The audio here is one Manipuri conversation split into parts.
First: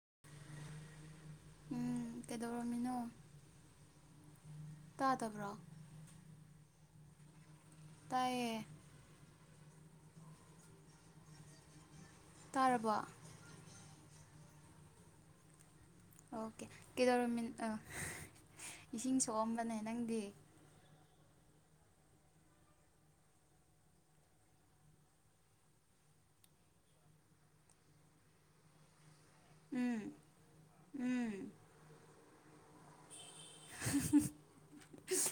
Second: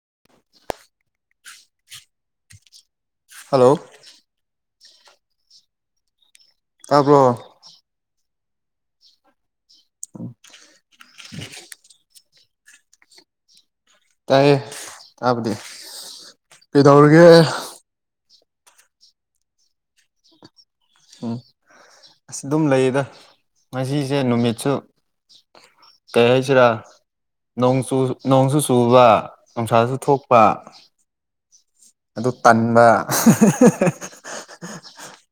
[unintelligible] ꯎꯝ ꯀꯩꯗꯧꯔꯝꯃꯤꯅꯣ ꯍꯜꯂꯣ ꯇꯥꯗꯕ꯭ꯔꯣ ꯇꯥꯕ꯭ꯔꯣ ꯇꯥꯏꯌꯦ ꯑꯣ ꯇꯥꯔꯕ‌ꯣ ꯇꯥꯏꯌꯦ ꯇꯥꯕꯗꯤ ꯑꯣꯀꯦ ꯀꯩꯗꯧꯔꯤꯒꯦ ꯀꯩꯗꯧꯔꯝꯃꯤ ꯏꯁꯤꯡ ꯁꯣꯛꯑꯝꯕꯅꯦ ꯅꯪꯗꯤ ꯎꯝ ꯑꯁ ꯑꯗꯨꯝ ꯂꯩꯌꯦꯗ ꯉꯁꯤꯁꯦ ꯅꯨꯃꯤꯠꯁꯨ ꯀꯩ ꯍꯥꯏꯁꯤꯔꯥ ꯅꯣꯡꯆꯨ ꯅꯣꯡꯁꯨꯨ ꯆꯨꯕ ꯅꯨꯡꯁꯥꯁꯨ ꯎꯝ ꯊꯣꯛꯄ ꯎꯝ ꯑꯗꯨ ꯇꯟꯕ [inaudible]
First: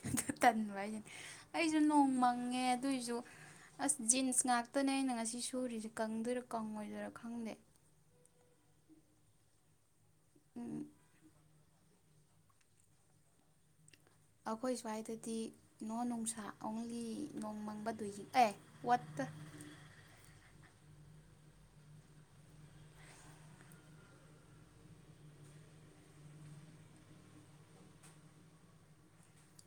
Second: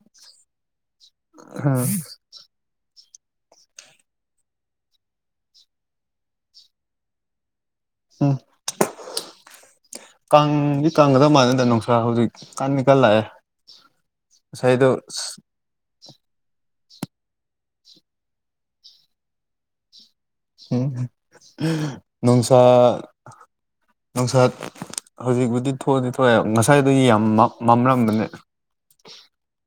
ꯑꯗꯨ ꯇꯟꯕ ꯍꯥꯏꯁꯤꯅꯦ ꯑꯩꯁꯨ ꯅꯣꯡ ꯃꯪꯉꯦ ꯑꯗꯨꯏꯁꯨ ꯑꯁ ꯖꯤꯟꯁ ꯉꯥꯛꯇꯅꯦ ꯑꯩꯅ ꯉꯁꯤ ꯁꯨꯔꯤꯁꯦ ꯀꯪꯗꯣꯏꯔꯥ ꯀꯪꯉꯣꯏꯗꯣꯏꯔꯥ ꯈꯪꯗꯦ ꯎꯝ ꯎꯝ ꯀꯥꯡꯗꯤ ꯀꯥꯡꯒꯗ ꯃꯥꯟꯅꯗꯅꯣ ꯍꯧꯖꯤꯛ ꯀꯥꯟꯅꯤ ꯀꯜꯂꯑ ꯑꯩꯈꯣꯏ ꯁ꯭ꯋꯥꯏꯗꯗꯤ ꯅꯣꯡ ꯅꯨꯡꯁꯥ ꯑꯣꯡꯂꯤ ꯅꯣꯡ ꯃꯪꯕꯗꯨꯏꯒꯤ ꯑꯦ ꯋꯥꯠꯇ ꯎꯝ ꯅꯅꯨꯡꯁꯥ ꯅꯨꯡꯁꯥꯠ ꯍꯧꯖꯤꯛꯕꯨꯗꯤ ꯊꯣꯛꯑꯗꯤ ꯊꯣꯛꯑꯦ ꯉꯁꯥꯏꯗꯨ ꯌꯥꯝ ꯃꯝꯂꯝꯝꯕꯅꯦ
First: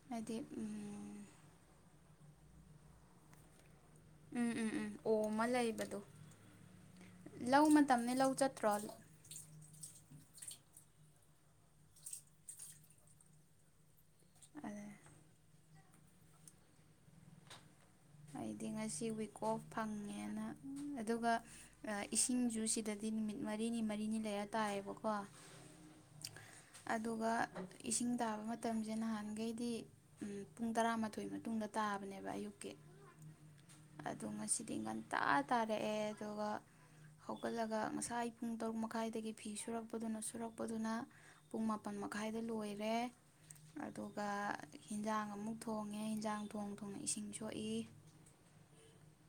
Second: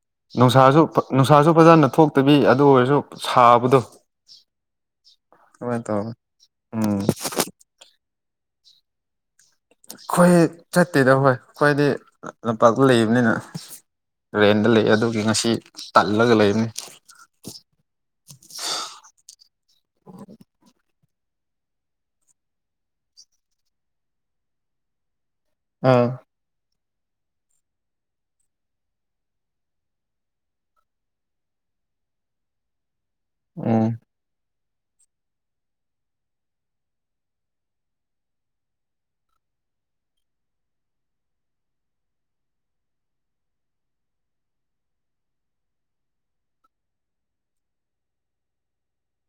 ꯍꯥꯏꯗꯤ ꯅꯨꯡꯁꯥꯁꯨ ꯎꯝ ꯅꯨꯡꯁꯥꯁꯨ ꯐꯖꯅ ꯊꯣꯛꯇꯕꯤ ꯑꯗꯨ ꯑꯣꯏꯔꯁꯨ ꯁꯥꯕꯗꯣ [inaudible] ꯎꯝ ꯎꯝ ꯎꯝ ꯑꯣꯝꯃ ꯂꯩꯕꯗꯣ ꯇꯧꯋꯦ ꯎꯝ ꯂꯧ ꯃꯇꯝꯅꯤ ꯂꯧ ꯆꯠꯇ꯭ꯔꯣ ꯑꯩꯈꯣꯏ ꯆꯠꯇꯦꯗ ꯍꯣꯏ ꯈ꯭ꯋꯥꯏꯗꯤ ꯂꯝꯄꯥꯛꯇ ꯂꯩꯕꯅꯤꯅ ꯔꯦꯟꯗ ꯑꯗ ꯂꯩ ꯑꯗꯨꯒꯤ ꯉꯁꯤ ꯇꯜꯂꯒ ꯂꯩꯔꯅꯤ ꯑꯩꯗꯤ ꯉꯁꯤ ꯋꯤꯛ ꯑꯣꯐ ꯐꯪꯉꯦꯅ ꯑꯗꯨꯒ ꯏꯁꯤꯡꯖꯨ ꯁꯤꯗꯗꯤ ꯅꯨꯃꯤꯠ ꯃꯔꯤꯅꯤ ꯃꯔꯤꯅꯤ ꯂꯩꯔ ꯇꯥꯏꯌꯦꯕꯀꯣ ꯑꯥ ꯑꯗꯨꯒ ꯏꯁꯤꯡ ꯇꯥꯕ ꯃꯇꯝꯁꯦ ꯅꯍꯥꯟꯈꯩꯗꯤ ꯄꯨꯡ ꯇꯔꯥꯃꯥꯊꯣꯏ ꯃꯇꯨꯡꯗ ꯇꯥꯕꯅꯦꯕ ꯑꯌꯨꯛꯀꯤ ꯎꯝ ꯑꯣ ꯉꯁꯤ ꯇꯤꯡꯒꯟꯇꯥ ꯇꯥꯔꯛꯑꯦ ꯑꯗꯨꯒ ꯍꯧꯒꯠꯂꯒ ꯉꯁꯥꯏ ꯄꯨꯡ ꯇꯔꯨꯛ ꯃꯈꯥꯏꯗꯒꯤ ꯐꯤ ꯁꯨꯔꯛꯄꯗꯨꯅ ꯁꯨꯔꯛꯄꯗꯨꯅ ꯄꯨꯡ ꯃꯥꯄꯜ ꯃꯈꯥꯏꯗ ꯂꯣꯏꯔꯦ ꯑꯗꯨꯒ ꯏꯟꯖꯥꯡ ꯑꯃꯨꯛ ꯊꯣꯡꯉꯦ ꯏꯟꯖꯥꯡ ꯊꯣꯡ ꯊꯣꯡꯅ ꯏꯁꯤꯡ ꯁꯣꯛꯏ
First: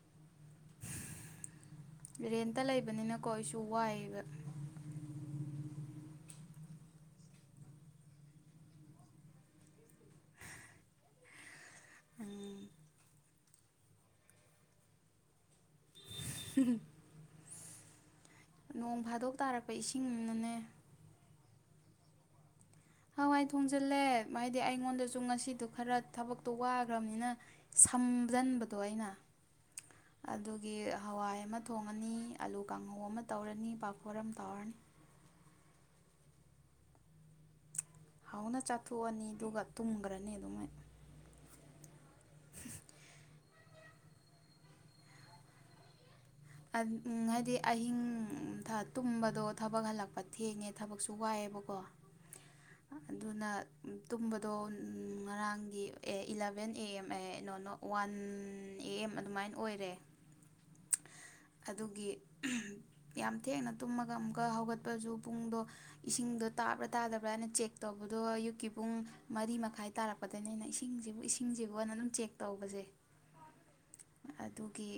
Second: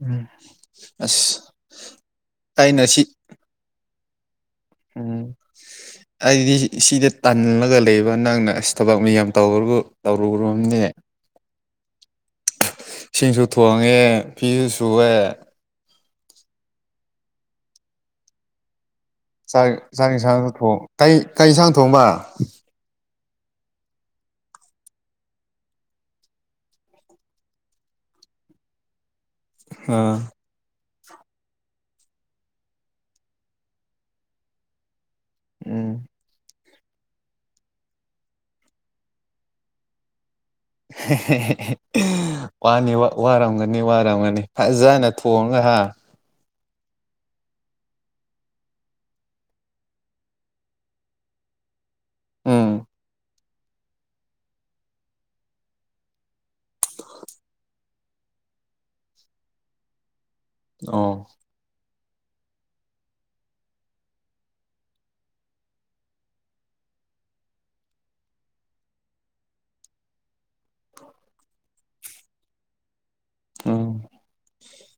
ꯎꯝ ꯑꯁ ꯔꯦꯟꯇ ꯑꯩꯅ ꯁꯤ ꯂꯩꯕꯅꯤꯅꯀꯣ ꯑꯩꯁꯨ ꯋꯥꯏꯑꯕ ꯎꯝ ꯑꯩꯗꯤ ꯁꯤꯗ ꯇꯜꯂꯒ ꯂꯩꯕ ꯅꯪꯅ ꯑꯁ ꯊꯕꯛ ꯃꯤ ꯌꯥꯝ ꯇꯧꯨ ꯑꯗꯨ ꯇꯧꯔꯨꯨꯔꯕꯅꯦ ꯎꯝ ꯏꯁꯤꯡꯁꯨ ꯊꯣꯡꯉꯦ ꯐꯤꯁꯨ ꯁꯨꯑꯦ ꯎ ꯅꯣꯡ ꯆꯥꯛ ꯇꯥꯔꯛꯄ ꯆꯥꯛ ꯌꯦꯟꯁꯥꯡ ꯏꯁꯤꯡꯅꯅꯦ ꯊꯣꯡ ꯀ ꯀ ꯌꯦꯟꯁꯥꯡ ꯊꯣꯡꯕ ꯍꯋꯥꯏ ꯊꯣꯡꯖꯤꯜꯂꯦ ꯍꯥꯏꯗꯤ ꯑꯩꯉꯣꯟꯗꯁꯨ ꯉꯁꯤꯗꯣ ꯈꯔ ꯊꯕꯛꯇꯣ ꯋꯥꯈ꯭ꯔꯕꯅꯤꯅ ꯊꯨꯝꯖꯤꯟꯕꯗꯣ ꯑꯩꯅ ꯑꯥ ꯑꯗꯨꯒꯤ ꯍꯋꯥꯏ ꯑꯃ ꯊꯣꯡꯉꯅꯤ ꯑꯂꯨ ꯀꯥꯡꯍꯧ ꯑꯃ ꯇꯧꯔꯅꯤ ꯄꯥꯐꯣꯔ ꯑꯃ ꯇꯥꯎꯔꯅꯤ ꯎꯝ ꯍꯧꯥꯎꯅ ꯆꯥꯊꯣꯛꯑꯅꯤ ꯑꯗꯨꯒ ꯇꯨꯝꯈ꯭ꯔꯅꯤ ꯑꯗꯨꯝ ꯋꯥꯅꯤ ꯋꯥꯔꯝꯒꯅꯤ ꯋꯥꯔꯝꯒꯅꯤ ꯐꯖꯅ ꯊꯣꯡꯉꯒ ꯍꯥꯥ ꯍꯥꯏꯗꯤ ꯑꯍꯤꯡ ꯇꯨꯝꯕꯗꯣ ꯊꯕꯛ ꯍꯜꯂꯛꯄ ꯊꯦꯡꯉꯦ ꯊꯕꯛꯁꯨ ꯋꯥꯏꯑꯦ ꯕꯀꯣ ꯎꯝ ꯑꯗꯨꯅ ꯇꯨꯝꯕꯗꯣ ꯉꯔꯥꯡꯒꯤ ꯑꯦ ꯏꯂꯕꯦꯟ ꯑꯦ ꯑꯦꯝ ꯑꯦ ꯅꯣꯅ ꯋꯥꯟ ꯑꯦ ꯑꯦꯝ ꯑꯗꯨꯃꯥꯏꯅ ꯑꯣꯏꯔꯦ ꯑꯣ ꯑꯗꯨꯒꯤ ꯌꯥꯝ ꯊꯦꯡꯅ ꯇꯨꯝꯃꯒ ꯑꯃꯨꯛꯀ ꯍꯧꯒꯠꯄꯁꯨ ꯄꯨꯡꯗꯣ ꯏꯁꯤꯡꯗꯣ ꯇꯥꯕ꯭ꯔꯥ ꯇꯥꯗꯕ꯭ꯔꯥꯅ ꯆꯦꯛ ꯇꯧꯕꯗꯣ ꯑꯌꯨꯛꯀꯤ ꯄꯨꯡ ꯃꯔꯤ ꯃꯈꯥꯏ ꯇꯥꯔꯛꯄꯗꯒꯤꯅꯦ ꯑꯩꯅ ꯏꯁꯤꯡꯁꯤꯕꯨ ꯏꯁꯤꯡꯁꯤꯕꯨ ꯑꯣꯏꯅ ꯑꯗꯨꯝ ꯆꯦꯛ ꯇꯧꯕꯁꯦ ꯎꯝ ꯑꯗꯨꯒꯤ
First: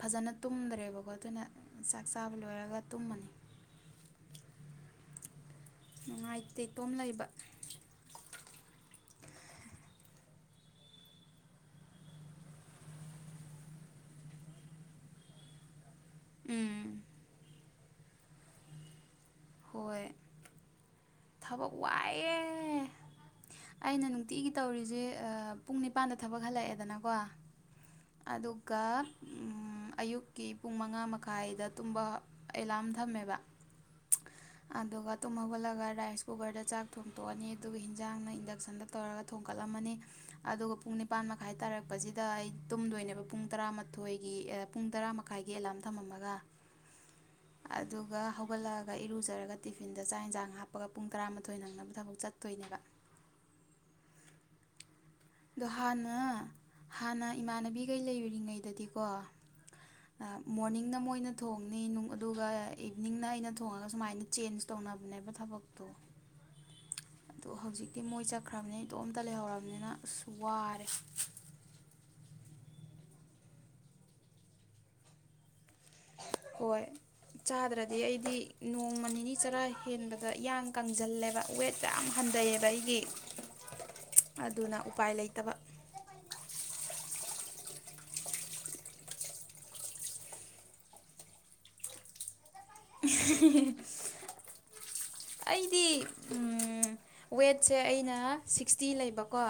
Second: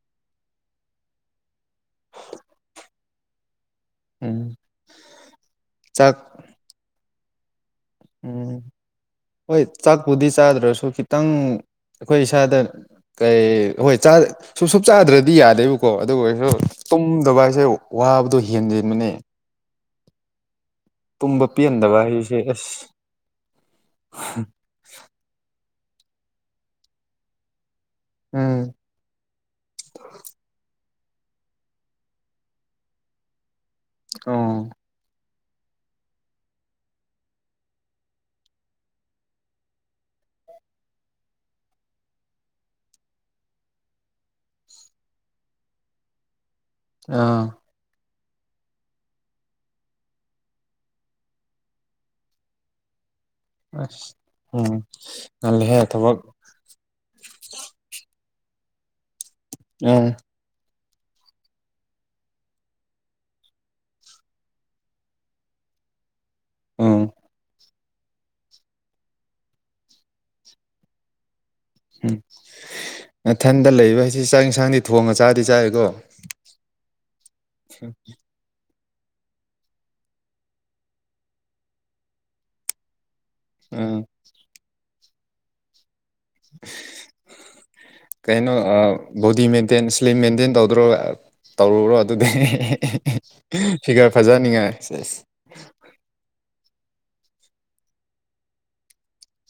ꯐꯖꯅ ꯇꯨꯝꯗ꯭ꯔꯦ ꯑꯗꯨꯅ ꯆꯥꯛ ꯆꯥꯕ ꯂꯣꯏꯔꯒ ꯇꯨꯝꯃꯅꯤ ꯎꯝ ꯆꯥꯛ ꯅꯨꯡꯉꯥꯏꯇꯦ ꯇꯣꯝ ꯂꯩꯕ ꯎꯝ ꯍꯣꯏ ꯆꯥꯛꯄꯨꯗꯤ ꯆꯥꯗ꯭ꯔꯁꯨ ꯈꯤꯇꯪ ꯑꯩꯈꯣꯏ ꯏꯁꯥꯗ ꯀꯩ ꯍꯣꯏ ꯁꯨꯡ ꯁ ꯆꯥꯗ꯭ꯔꯗꯤ ꯌꯥꯗꯦꯕ ꯀꯣ ꯑꯗꯨ ꯑꯣꯏꯔꯁꯨ ꯎꯝ ꯇꯨꯝꯗꯕ ꯍꯥꯏꯁꯦ ꯋꯥꯕꯗꯣ ꯍꯦꯟꯖꯟꯕꯅꯦ ꯍꯣꯏ ꯊꯕꯛ ꯄꯦꯟꯗꯕ ꯍꯥꯏꯁꯦ ꯋꯥꯏꯑꯦ ꯑꯁ ꯑꯩꯅ ꯅꯨꯡꯇꯤꯒꯤ ꯇꯧꯔꯤꯁꯦ ꯄꯨꯡ ꯅꯤꯄꯥꯟꯗ ꯊꯕꯛ ꯍꯜꯂꯛꯑꯦꯗꯅꯀꯣ ꯎꯝ ꯑꯗꯨꯒ ꯑꯌꯨꯛꯀꯤ ꯄꯨꯡ ꯃꯈꯥꯏꯗ ꯇꯨꯝꯕ ꯑꯦꯂꯥꯔꯝ ꯊꯝꯃꯦꯕ ꯑꯣ ꯑꯗꯨꯒ ꯇꯃꯣꯂꯒ ꯔꯥꯏꯁ ꯀꯨꯀꯔꯗ ꯆꯥꯛ ꯊꯣꯡꯇꯣꯛꯑꯅꯤ ꯑꯗꯨꯒ ꯍꯤꯟꯖꯥꯡꯅ ꯏꯟꯗꯛꯁꯟꯗ ꯇꯧꯔꯒ ꯊꯣꯡꯀꯠꯂꯝꯃꯅꯤ ꯑꯗꯨꯒ ꯄꯨꯡ ꯅꯤꯄꯥꯟ ꯃꯈꯥꯏ ꯇꯥꯔꯛꯄꯁꯤꯗ ꯑꯩ ꯇꯨꯝꯗꯣꯏꯅꯦꯕ ꯄꯨꯡ ꯇꯔꯥꯃꯥꯊꯣꯏꯒꯤ ꯄꯨꯡ ꯇꯔꯥ ꯃꯈꯥꯏꯒꯤ ꯑꯦꯂꯥꯔꯝ ꯊꯝ ꯃꯝꯃꯒ ꯑꯥ ꯑꯗꯨꯒ ꯍꯧꯒꯠꯂꯛꯑꯒ ꯏꯔꯨꯖꯔꯒ ꯇꯤꯐꯤꯟꯗ ꯆꯥꯛ ꯏꯟꯖꯥꯡ ꯍꯥꯞ ꯄꯒ ꯄꯨꯡ ꯇꯔꯥꯃꯥꯊꯣꯏ ꯅꯪꯅꯕ ꯊꯕꯛ ꯆꯠꯇꯣꯏꯅꯦꯕ ꯑꯁ ꯎꯝ ꯑꯗꯣ ꯉꯜꯂꯦꯍꯦ ꯍꯥꯟꯅ ꯊꯕꯛ ꯍꯥꯟꯅ ꯏꯃꯥꯟꯅꯕꯤꯈꯩ ꯂꯩꯨꯔꯤꯉꯩꯗꯗꯤꯀꯣ ꯎꯝ ꯃꯣꯔꯅꯤꯡ ꯅ ꯃꯣꯏꯅ ꯊꯣꯡꯅꯤꯅꯨꯡ ꯑꯗꯨꯒ ꯏꯚꯅꯤꯡꯅ ꯑꯩꯅ ꯊꯣꯡꯉꯒ ꯁꯨꯃꯥꯏꯅ ꯆꯦꯟꯖ ꯇꯧꯅꯕꯅꯦꯕ ꯊꯕꯛꯇꯣ [inaudible] ꯎꯝ ꯑꯗꯣ ꯍꯧꯖꯤꯛꯇꯤ ꯃꯣꯏ ꯆꯠꯈ꯭ꯔꯕꯅꯤꯅ ꯏꯇꯣꯝꯇ ꯂꯩꯍꯧꯔꯕꯅꯤꯅ ꯑꯁꯨ ꯋꯥꯔꯦ ꯎꯝ ꯃꯊꯟꯗ ꯂꯩꯕ ꯍꯥꯏꯁꯤ ꯆꯥꯛ ꯌꯦꯟꯁꯥꯡꯗꯤ ꯊꯣꯡꯉ ꯆꯥꯗꯤ ꯆꯥ ꯍꯣꯏ ꯆꯥꯗ꯭ꯔꯗꯤ ꯑꯩꯗꯤ ꯅꯣꯡꯃ ꯅꯤꯅꯤ ꯆꯔꯥ ꯍꯦꯟꯕꯗ ꯏꯡ ꯀꯪꯁꯤꯜꯂꯦꯕ ꯋꯦꯠ ꯌꯥꯝ ꯍꯟꯊꯩꯑꯕ ꯑꯩꯒꯤ ꯑꯥ ꯑꯗꯨꯅ ꯎꯄꯥꯏ ꯂꯩꯇꯕ ꯀꯩꯅꯣ ꯕꯣꯗꯤ ꯃꯦꯟꯇꯦꯟ ꯁ꯭ꯂꯤꯝ ꯃꯦꯟꯇꯦꯟ ꯇꯧꯗ꯭ꯔꯣ ꯇꯧꯔꯨꯔꯣ ꯑꯗꯨꯗꯤ ꯐꯤꯒꯔ ꯐꯖꯅꯤꯡꯉꯥꯏ ꯑꯩꯗꯤ ꯋꯦꯠꯁꯦ ꯑꯩꯅ ꯁꯤꯛꯁꯇꯤ ꯂꯩꯕꯀꯣ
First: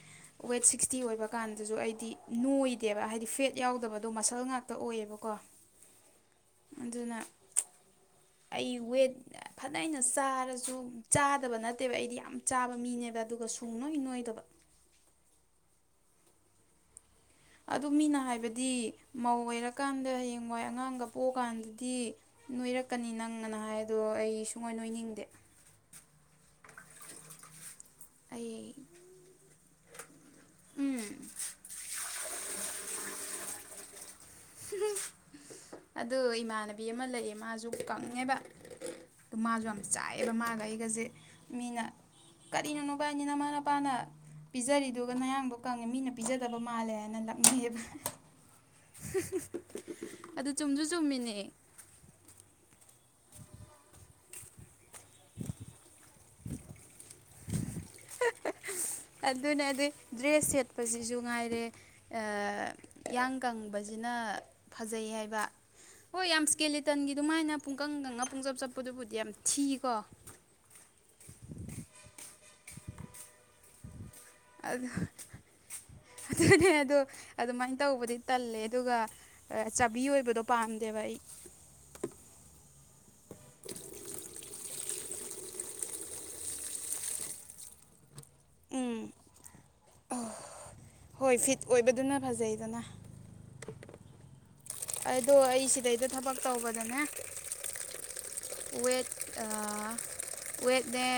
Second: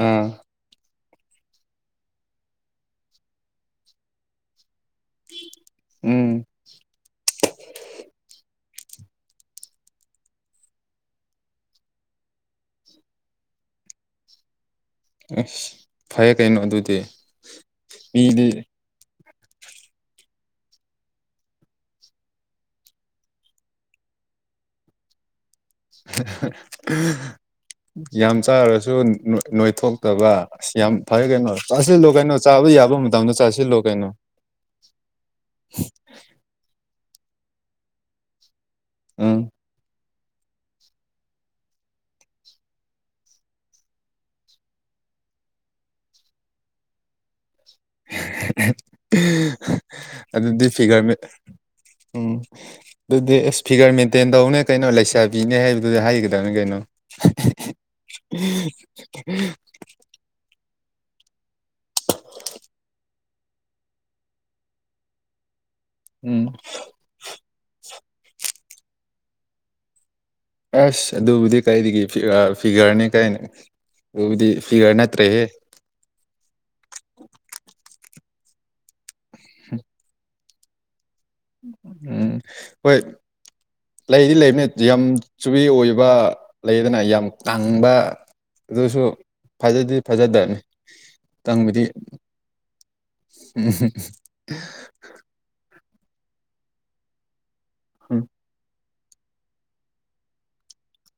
ꯑꯥ ꯋꯦꯠ ꯁꯤꯁꯇꯤ ꯇꯤ ꯑꯣꯏꯕ ꯀꯥꯟꯗꯁꯨ ꯑꯩꯗꯤ ꯅꯣꯏꯗꯦꯕ ꯍꯥꯏꯗꯤ ꯐꯦꯠ ꯌꯥꯎꯗꯕꯗꯣ ꯃꯁꯜ ꯉꯥꯛꯇ ꯇ ꯑꯣꯏꯌꯦꯕꯀꯣ ꯎꯝ ꯑꯗꯨꯅ ꯑꯩ ꯋꯦꯠ ꯐꯅꯩꯅ ꯆꯥꯔꯁꯨ ꯆꯥꯗꯕ ꯅꯠꯇꯦꯕ ꯑꯩꯗꯤ ꯌꯥꯝ ꯆꯥꯕ ꯃꯤꯅꯦꯕ ꯑꯗꯨꯒ ꯀ ꯁꯨꯡ ꯅꯣꯏ ꯅꯣꯏꯗꯕ ꯑꯁ ꯐꯩꯌꯦ ꯀꯩꯅꯣ ꯑꯗꯨꯗꯤ ꯑꯗꯨ ꯃꯤꯅ ꯃꯤꯗꯤ ꯍꯥꯏꯕꯗꯤ ꯃꯧ ꯑꯣꯏꯔꯀꯥꯟꯗ ꯍꯌꯦꯡꯋꯥꯏ ꯑꯉꯥꯡꯒ ꯄꯣꯛꯑꯀꯥꯟꯗꯗꯤ ꯅꯣꯏꯔꯛꯀꯅꯤ ꯅꯪꯒ ꯑꯅ ꯍꯥꯏ ꯑꯗꯣ ꯍꯣꯏ ꯑꯩ ꯁꯨꯡꯅꯣꯏ ꯅꯣꯏꯅꯤꯡꯗꯦ ꯌꯥꯝ ꯑꯩ ꯆꯥꯔꯁꯨ ꯅꯣꯏꯊꯣꯛ ꯑꯗꯨꯒ ꯑꯁ ꯌꯥꯝ ꯎꯝ ꯐꯔꯦ ꯀꯩꯅꯣ ꯆꯥꯁꯤꯜꯂꯣ ꯀꯩꯅꯣ ꯆꯥꯕ ꯌꯥꯕ ꯃꯇꯝꯗ ꯆꯥꯁꯤꯜꯂꯣ ꯀꯩꯅꯣ ꯎꯝ ꯑꯗꯨ ꯏꯃꯥꯟꯅꯕꯤ ꯑꯃ ꯂꯩꯌꯦ ꯃꯥꯁꯨ ꯀꯪꯉꯦꯕ ꯑꯗꯨ ꯎꯝ ꯃꯥꯁꯨ ꯌꯥꯝ ꯆꯥꯏ ꯑꯦꯗꯣ ꯃꯥꯒ ꯑꯩꯒꯁꯦ ꯃꯤꯅ ꯀꯔꯤꯅꯣ ꯅꯣꯕꯥꯅꯤ ꯅꯃꯥ ꯅꯄꯥꯅ ꯄꯤꯖꯔꯤꯗꯨꯒ ꯅꯌꯥꯡꯗꯣ ꯀꯪꯉꯦ ꯃꯤꯅ ꯄꯤꯖꯗꯕ ꯃꯥꯜꯂꯦ ꯍꯥꯏꯅ ꯂꯅꯩ ꯑꯗꯨ ꯑꯗꯨꯗ ꯆꯨꯝꯁꯨ ꯐꯤꯒꯔ ꯃ ꯆꯨꯝꯃꯤꯅꯦ ꯎꯝ ꯑꯗꯨꯗꯤ ꯑꯦꯁ ꯐꯤꯒꯔ ꯃꯦꯟꯇꯦꯟ ꯇꯧꯅꯦ ꯀꯩꯅꯣ ꯂꯩꯁꯥꯕꯤꯅꯦ ꯍꯥꯏꯕꯗꯨꯗꯤ ꯍꯥꯏꯒꯗꯕꯅꯤ ꯀꯩꯅꯣ ꯑꯗꯨꯅ ꯑꯗꯨ ꯗ꯭ꯔꯦꯁ ꯁꯦꯠꯄ ꯁꯨ ꯉꯥꯏꯔꯦ ꯏꯌꯥꯡ ꯀꯪꯕꯁꯤꯅ ꯐꯖꯩ ꯍꯥꯏꯕ ꯍꯣꯏ ꯎꯝ ꯌꯥꯝ ꯏꯁꯀꯦꯂꯤꯇꯟꯒꯤ ꯑꯗꯨꯃꯥꯏꯅ ꯄꯨꯡꯀꯪꯗꯪꯅ ꯄꯨꯡꯆꯞ ꯆꯠꯄꯗꯨꯕꯨꯗꯤ ꯌꯥꯝ ꯊꯤꯀꯣ ꯑꯁ ꯑꯗꯨꯕꯨꯗꯤ ꯀꯩꯗꯒꯤ ꯐꯤꯒꯔꯅꯤ ꯀꯥꯏꯅꯦ ꯑꯗꯨꯅꯦ ꯑ ꯑꯗꯨꯃꯥꯢ ꯇꯧꯕꯗꯤ ꯇꯜꯂꯦ ꯑꯗꯨꯒ ꯆꯥꯕꯤ ꯑꯣꯏꯕꯗꯣ ꯄꯥꯝꯗꯦꯕ ꯑꯩ ꯎꯝ ꯍꯣꯏ ꯂꯩꯗꯤ ꯂꯩꯃꯦ ꯌꯥꯝ ꯆꯨꯕꯤ ꯑꯣꯏꯕ ꯂꯩꯗꯅ ꯌꯥꯝ ꯇꯥꯡꯕ ꯑꯗꯨꯁꯨ ꯎꯝ ꯐꯖꯗꯤ ꯐꯖꯗꯕꯅꯤ ꯍꯣꯏ ꯐꯤꯠ ꯇꯪꯕꯗꯤ ꯑꯣꯏꯕꯗꯨꯅ ꯐꯖꯩꯗꯅ ꯎꯝ ꯑꯗꯣ ꯑꯩ ꯁꯤꯗꯩꯗ ꯊꯕꯛ ꯇꯧꯕꯗꯅꯦ ꯍ ꯋꯦꯠ ꯋꯦꯠꯅꯦ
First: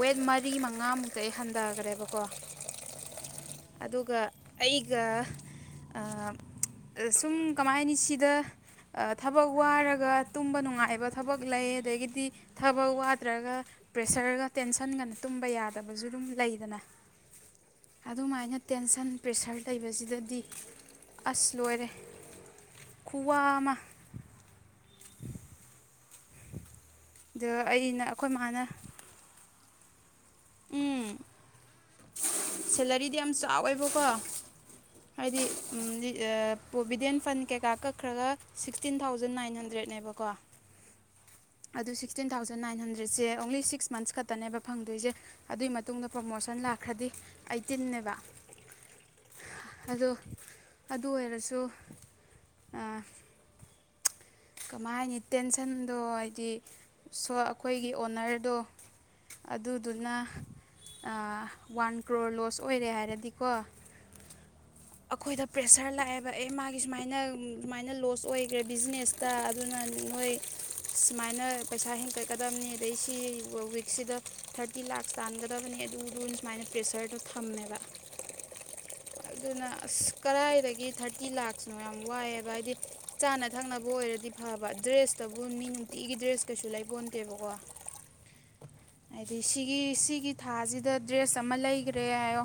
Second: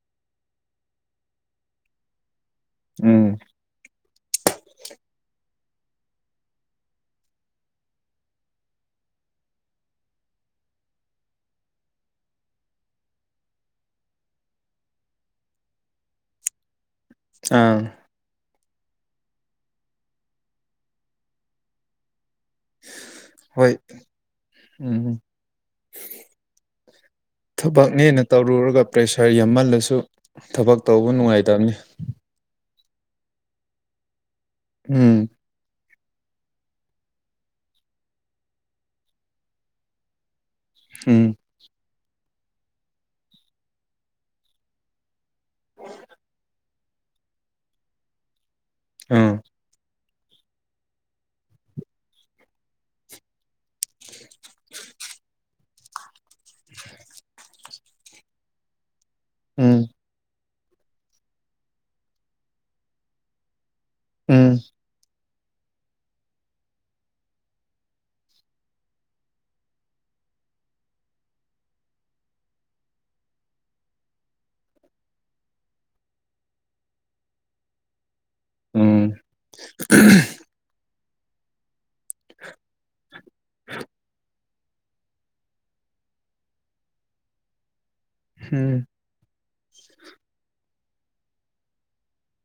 ꯋꯦꯠ ꯃꯔꯤ ꯃꯉꯥꯃꯨꯛꯇ ꯑꯩ ꯍꯟꯊꯈ꯭ꯔꯦꯕꯀꯣ ꯎꯝ ꯑꯗꯨꯒ ꯑꯩꯒ ꯁꯨꯝ ꯀꯃꯥꯏꯅꯤ ꯁꯤꯗ ꯊꯕꯛ ꯋꯥꯔꯒ ꯇꯨꯝꯕ ꯅꯨꯡꯉꯥꯏꯕ ꯊꯕꯛ ꯂꯩ ꯑꯗꯒꯤꯗꯤ ꯊꯕꯛ ꯋꯥꯗ꯭ꯔꯒ ꯄ꯭ꯔꯦꯁꯔꯒ ꯇꯦꯟꯁꯟꯒꯅ ꯇꯨꯝꯕ ꯌꯥꯗꯕꯁꯨ ꯑꯗꯨꯝ ꯂꯩꯗꯅ ꯑꯥ ꯑꯗꯨꯃꯥꯏꯅ ꯇꯦꯟꯁꯟ ꯄ꯭ꯔꯦꯁꯔ ꯂꯩꯕꯁꯤꯗꯗꯤ ꯑꯁ ꯂꯣꯏꯔꯦ ꯈꯨꯋꯥ ꯑꯃ ꯍꯣꯏ ꯎꯝ ꯑꯗ ꯑꯩꯅ ꯊꯕꯛꯅꯦꯅ ꯑꯩꯈꯣꯏ ꯃꯥꯅ ꯇꯧꯔꯨꯔꯒ ꯄ꯭ꯔꯦꯁꯔ ꯌꯥꯝꯍꯜꯂ ꯁꯨ ꯊꯕꯛ ꯇꯧꯕ ꯎꯝ ꯅꯨꯡꯉꯥꯏꯇꯕꯅꯤ ꯁꯦꯂꯔꯤꯗꯤ ꯌꯥꯝ ꯆꯥꯎꯋꯦꯕꯀꯣ ꯎꯝ ꯍꯥꯏꯗꯤ ꯄ꯭ꯔꯣꯕꯤꯗꯦꯟ ꯐꯟ ꯀꯩꯀꯥ ꯀꯛꯈ꯭ꯔꯒ ꯁꯤꯛꯁꯇꯤꯟ ꯊꯥꯎꯖꯟ ꯅꯥꯏꯟ ꯍꯟꯗ꯭ꯔꯦꯗꯅꯦꯕꯀꯣ ꯎꯝ ꯑꯗꯨ ꯁꯤꯛꯁꯇꯤꯟ ꯊꯥꯎꯖꯟ ꯅꯥꯏꯟ ꯍꯟꯗ꯭ꯔꯦꯠꯁꯦ ꯑꯣꯡꯂꯤ ꯁꯤꯛꯁ ꯃꯟꯁ ꯈꯛꯇꯅꯦꯕ ꯐꯪꯗꯣꯏꯁꯦ ꯑꯗꯨꯏ ꯃꯇꯨꯡꯗ ꯄ꯭ꯔꯣꯃꯣꯁꯟ ꯂꯥꯛꯈ꯭ꯔꯗꯤ ꯑꯩꯇꯤꯟꯅꯦꯕ ꯑꯥ ꯑꯗꯣ ꯑꯗꯨ ꯑꯣꯏꯔꯁꯨ ꯏꯊꯟꯗꯣ ꯍꯥꯏꯗꯤ ꯁꯣ ꯑꯩꯈꯣꯏꯒꯤ ꯑꯣꯅꯔꯗꯣ ꯎꯝ ꯑꯗꯨꯗꯨꯅ ꯋꯥꯟ ꯀ꯭ꯔꯣꯔ ꯂꯣꯁ ꯑꯣꯏꯔꯦ ꯍꯥꯏꯔꯗꯤꯀꯣ ꯎꯝ ꯑꯩꯈꯣꯏꯗ ꯄ꯭ꯔꯦꯁꯔ ꯂꯥꯛꯑꯦꯕ ꯑꯦ ꯃꯥꯒꯤ ꯁꯨꯃꯥꯏꯅ ꯁꯨꯃꯥꯏꯅ ꯂꯣꯁ ꯑꯣꯏꯈ꯭ꯔꯦ ꯕꯤꯖꯤꯅꯦꯁ ꯇ ꯑꯗꯨꯅ ꯃꯣꯏ ꯁꯨꯃꯥꯏꯅ ꯄꯩꯁꯥ ꯍꯦꯟꯀꯠꯀꯗꯕꯅꯤ ꯑꯗꯩ ꯁꯤ ꯋꯤꯛꯁꯤꯗ ꯊꯥꯔꯇꯤ ꯂꯥꯛꯁ ꯇꯥꯟꯒꯗꯕꯅꯤ ꯑꯗꯨꯗꯨ ꯁꯨꯃꯥꯏꯅ ꯄ꯭ꯔꯦꯁꯔꯗꯣ ꯊꯝꯃꯦꯕ ꯎꯝ ꯑꯗꯨꯅ ꯑꯁ ꯀꯗꯥꯥꯏꯗꯒꯤ ꯊꯥꯔꯇꯤ ꯂꯥꯛꯁꯨ ꯌꯥꯝ ꯋꯥꯏꯑꯦꯕ ꯍꯥꯏꯗꯤ ꯆꯥꯅ ꯊꯛꯅꯕ ꯕꯨ ꯑꯣꯏꯔꯗꯤ ꯐꯕ ꯗ꯭ꯔꯦꯁꯇꯕꯨ ꯃꯤ ꯅꯨꯡꯇꯤꯒꯤ ꯗ꯭ꯔꯦꯁ ꯀꯩꯁꯨ ꯂꯩꯕꯣꯟꯇꯦꯕꯀꯣ ꯎꯝ ꯍꯥꯏꯗꯤ ꯁꯤꯒꯤ ꯁꯤꯒꯤ ꯊꯥꯁꯤꯗ ꯗ꯭ꯔꯦꯁ ꯑꯃ ꯂꯩꯈ꯭ꯔꯦ ꯍꯥꯏꯌꯣ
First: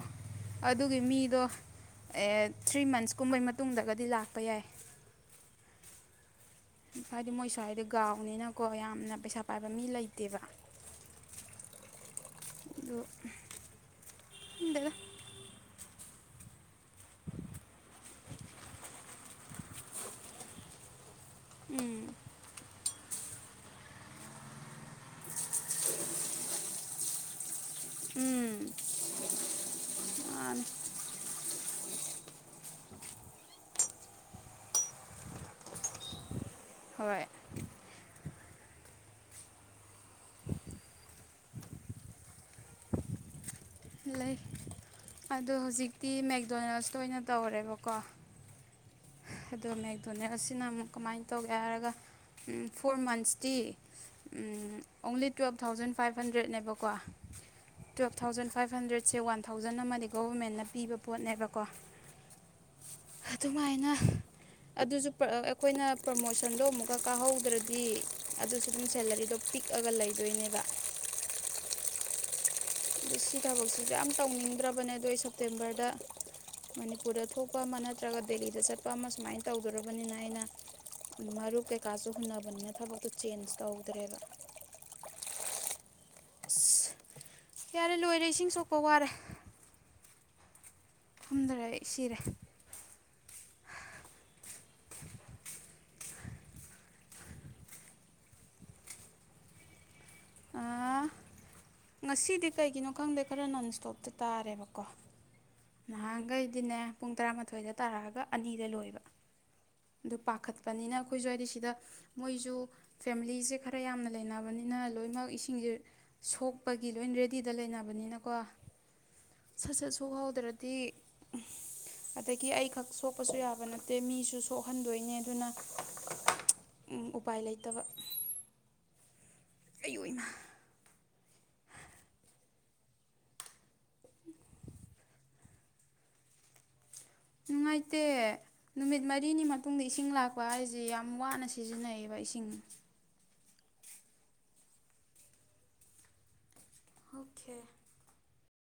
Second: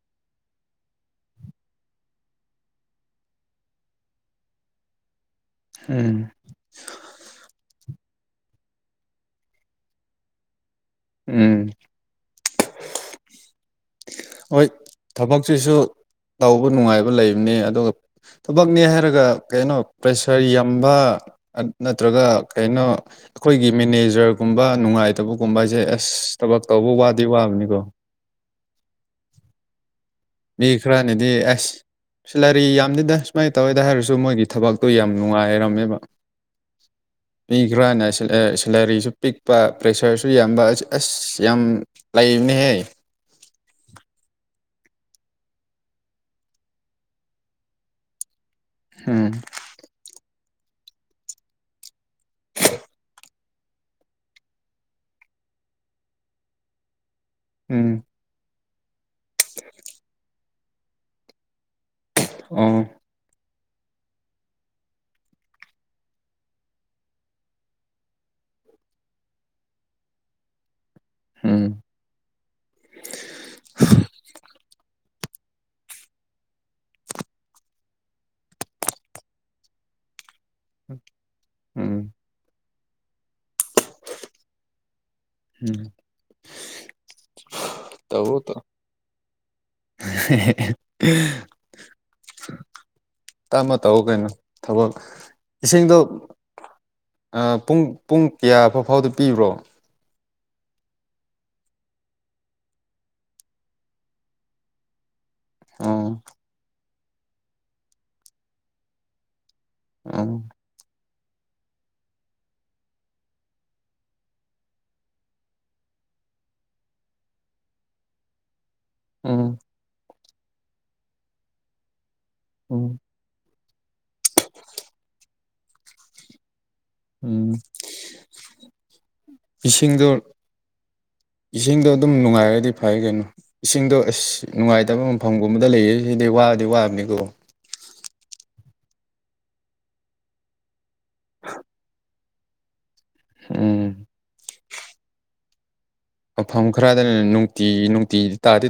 ꯑꯗꯨꯒꯤ ꯃꯤꯗꯣ ꯑꯦ ꯊ꯭ꯔꯤ ꯃꯟꯁꯀꯨꯝꯕꯩ ꯃꯇꯨꯡꯗꯒꯗꯤ ꯂꯥꯛꯄ ꯌꯥꯏ ꯎꯝ ꯍꯥꯏꯗꯤ ꯃꯣꯏ ꯁ꯭ꯋꯥꯏꯗ ꯒꯥꯎꯅꯤꯅꯀꯣ ꯌꯥꯝꯅ ꯄꯩꯁꯥ ꯄꯥꯏꯕ ꯃꯤ ꯂꯩꯇꯦꯕ ꯎꯝ ꯑꯗ ꯍꯣꯏ ꯊꯕꯛꯁꯤꯁꯨ ꯇꯧꯕ ꯅꯨꯡꯉꯥꯏꯕ ꯂꯩꯕꯅꯤ ꯑꯗꯨꯒ ꯊꯕꯛꯅꯦ ꯍꯥꯏꯔꯒ ꯀꯩꯅꯣ ꯄ꯭ꯔꯦꯁꯔ ꯌꯥꯝꯕ ꯎꯝ ꯅꯠꯇ꯭ꯔꯒ ꯀꯩꯅꯣ ꯑꯩꯈꯣꯏꯒꯤ ꯃꯦꯅꯦꯖꯔꯒꯨꯝꯕ ꯅꯨꯡꯉꯥꯏꯇꯕꯒꯨꯝꯕ ꯍꯥꯏꯁꯦ ꯑꯁ ꯊꯕꯛ ꯇꯧꯕ ꯋꯥꯗꯤ ꯋꯥꯕꯅꯤꯀꯣ ꯎꯝ ꯃꯥꯅꯤ ꯃꯤ ꯈꯔꯥ ꯅꯗꯤ ꯑꯁ ꯁꯤꯂꯔꯤ ꯌꯥꯝꯅꯤꯗ ꯁꯨꯃꯥꯏꯅ ꯇꯧꯋꯦꯗ ꯍꯥꯏꯔꯁꯨ ꯃꯣꯏꯒꯤ ꯊꯕꯛꯇꯣ ꯌꯥꯝ ꯅꯨꯡꯉꯥꯏꯔꯝꯃꯦꯕ ꯍꯣꯏ ꯏ ꯈ꯭ꯔꯅꯁ ꯑꯦ ꯀꯦꯂꯔꯤꯁꯨ ꯄꯤꯛꯄ ꯄ꯭ꯔꯦꯁꯔꯁꯨ ꯌꯥꯝꯕ ꯑ ꯑꯁ ꯌꯥꯝ ꯂꯩꯕꯅꯦꯍꯦ [unintelligible] ꯂꯩ ꯑꯗꯣ ꯍꯧꯖꯤꯛꯇꯤ ꯃꯦꯛꯗꯣꯅꯦꯜꯁꯇ ꯑꯣꯏꯅ ꯇꯧꯔꯦꯕꯀꯣ ꯎꯝ ꯑꯗꯣ ꯃꯦꯛꯗꯣꯅꯦꯜꯁꯤꯅ ꯑꯃꯨꯛ ꯀꯃꯥꯏꯅ ꯇꯧꯒꯦ ꯍꯥꯏꯔꯒ ꯐꯣꯔ ꯃꯟꯁ ꯇꯤ ꯑꯣꯡꯂꯤ ꯇꯨꯋꯦꯜꯞ ꯊꯥꯎꯖꯟ ꯐꯥꯏꯚ ꯍꯟꯗ꯭ꯔꯦꯗꯅꯦꯕꯀꯣ ꯎꯝ ꯇꯨꯌꯦꯜꯞ ꯊꯥꯎꯖꯟ ꯐꯥꯏꯚ ꯍꯟꯗ꯭ꯔꯦꯠꯁꯦ ꯋꯥꯟ ꯊꯥꯎꯖꯟ ꯑꯃꯗꯤ ꯒꯣꯚꯔꯃꯦꯟꯅ ꯄꯤꯕ ꯄꯣꯠꯅꯦꯕꯀꯣ ꯑ ꯑꯗꯨꯃꯥꯏꯅ ꯑꯗꯨꯁꯨ ꯑꯩꯈꯣꯏꯅ ꯄ꯭ꯔꯃꯣꯁꯟꯗꯣ ꯑꯃꯨꯛꯀ ꯀꯥꯍꯧꯗ꯭ꯔꯗꯤ ꯑꯗꯨꯁꯨ ꯑꯗꯨꯝ ꯁꯦꯂꯔꯤꯗꯣ ꯄꯤꯛ ꯀꯛꯑꯒ ꯂꯩꯗꯣꯏꯅꯦꯕ ꯎꯝ ꯑ ꯁꯤ ꯊꯕꯛꯁꯤꯁꯨ ꯌꯥꯝ ꯇꯧꯅꯤꯡꯗ꯭ꯔꯕꯅꯦ ꯑꯗꯣ ꯑꯩ ꯁꯦꯞꯇꯦꯝꯕꯔꯗ ꯃꯅꯤꯄꯨꯔꯗ ꯊꯣꯛꯄ ꯑꯃ ꯅꯠꯇ꯭ꯔꯒ ꯗꯦꯜꯂꯤꯗ ꯆꯠꯄ ꯑꯃ ꯁꯨꯃꯥꯏꯅ ꯇꯧꯗꯧꯔꯕꯅꯤꯅ ꯑꯩꯅ ꯑꯗꯨ ꯃꯔꯨꯞ ꯀꯩꯀꯥꯁꯨ ꯎꯝ ꯍꯨꯟꯅꯕꯅꯤꯅ ꯊꯕꯛꯇꯣ ꯆꯦꯟꯖ ꯇꯧꯗ꯭ꯔꯦꯕ ꯎꯝ ꯑꯁ ꯌꯥꯔꯦ ꯂꯣꯏꯔꯦ ꯇꯧ ꯏꯁꯤꯡ ꯇꯧ ꯁꯣꯛꯄ ꯋꯥꯔꯦ [unintelligible] ꯐꯨꯝꯗꯔꯦ ꯁꯤꯔꯦ ꯇꯞꯃ ꯇꯧ ꯀꯩꯅꯣ ꯊꯕꯛ ꯏꯁꯤꯡꯗꯣ ꯄꯨꯡ ꯄꯨꯡ ꯀꯌꯥ ꯐꯥꯎꯗ ꯄꯤꯕ꯭ꯔꯣ ꯑ ꯉꯁꯤꯗꯤ ꯀꯩꯒꯤꯅꯣ ꯈꯪꯗꯦ ꯈꯔ ꯅꯟ ꯏꯁꯇꯣꯞꯇ ꯇꯥꯔꯦꯕꯀꯣ ꯑꯣ ꯅꯍꯥꯟꯈꯩꯗꯤꯅꯦ ꯄꯨꯡ ꯇꯔꯥꯃꯥꯊꯣꯏꯗ ꯇꯥꯔꯛꯑꯒ ꯑꯅꯤꯗ ꯂꯣꯏꯕ ꯑꯗꯨ ꯎꯝ ꯄꯥꯈꯠꯄꯅꯤꯅ ꯑꯩꯈꯣꯏ ꯁ꯭ꯋꯥꯏꯗꯤ ꯁꯤꯗ ꯃꯣꯏꯁꯨ ꯐꯦꯃꯤꯂꯤꯁꯦ ꯈꯔ ꯌꯥꯝꯅ ꯂꯩꯅꯕꯅꯤꯅ ꯂꯣꯏꯅꯃꯛ ꯏꯁꯤꯡꯁꯦ ꯁꯣꯛꯄꯒꯤ ꯂꯣꯏ ꯔꯦꯗꯤꯗ ꯂꯩꯅꯕꯅꯤꯅꯀꯣ ꯎꯝ ꯁꯠ ꯁꯠ ꯁꯣꯛꯍꯧꯗ꯭ꯔꯗꯤ ꯑꯗꯒꯤ ꯑꯩꯈꯛ ꯎꯝ ꯁꯣꯛꯄꯁꯨ ꯌꯥꯕ ꯅꯠꯇ ꯃꯤꯁꯨ ꯁꯣꯛꯍꯟꯗꯣꯏꯅꯦ ꯑꯗꯨꯅ ꯎꯄꯥꯏ ꯎꯝ ꯂꯩꯇꯕ ꯑꯩ ꯏꯁꯤꯡꯗꯨꯜ ꯑꯣꯏꯃ ꯏꯁꯤꯡꯗꯣ ꯑꯗꯨꯝ ꯅꯨꯡꯉꯥꯏꯔꯗꯤ ꯐꯩ ꯀꯩꯅꯣ ꯏꯁꯤꯡꯗꯣ ꯑꯁ ꯅꯨꯡꯉꯥꯏꯇꯕ ꯃꯐꯝꯒꯨꯝꯕꯗ ꯂꯩꯌꯦ ꯁꯤꯗꯤ [unintelligible] ꯅꯨꯡꯉꯥꯏꯇ ꯅꯨꯃꯤꯠ ꯃꯔꯤꯅꯤ ꯃꯇꯨꯡꯗ ꯏꯁꯤꯡ ꯂꯥꯛꯄ ꯍꯥꯏꯁꯤꯦ ꯌꯥꯝ ꯋꯥꯅ ꯁꯤꯖꯤꯟꯅꯩꯌꯦꯕ ꯏꯁꯤꯡ ꯑꯝ ꯃꯐꯝ ꯈꯔꯗ ꯑꯣꯀꯦ ꯅꯨꯡꯇꯤ ꯅꯨꯡꯇꯤ ꯇꯥꯗꯤ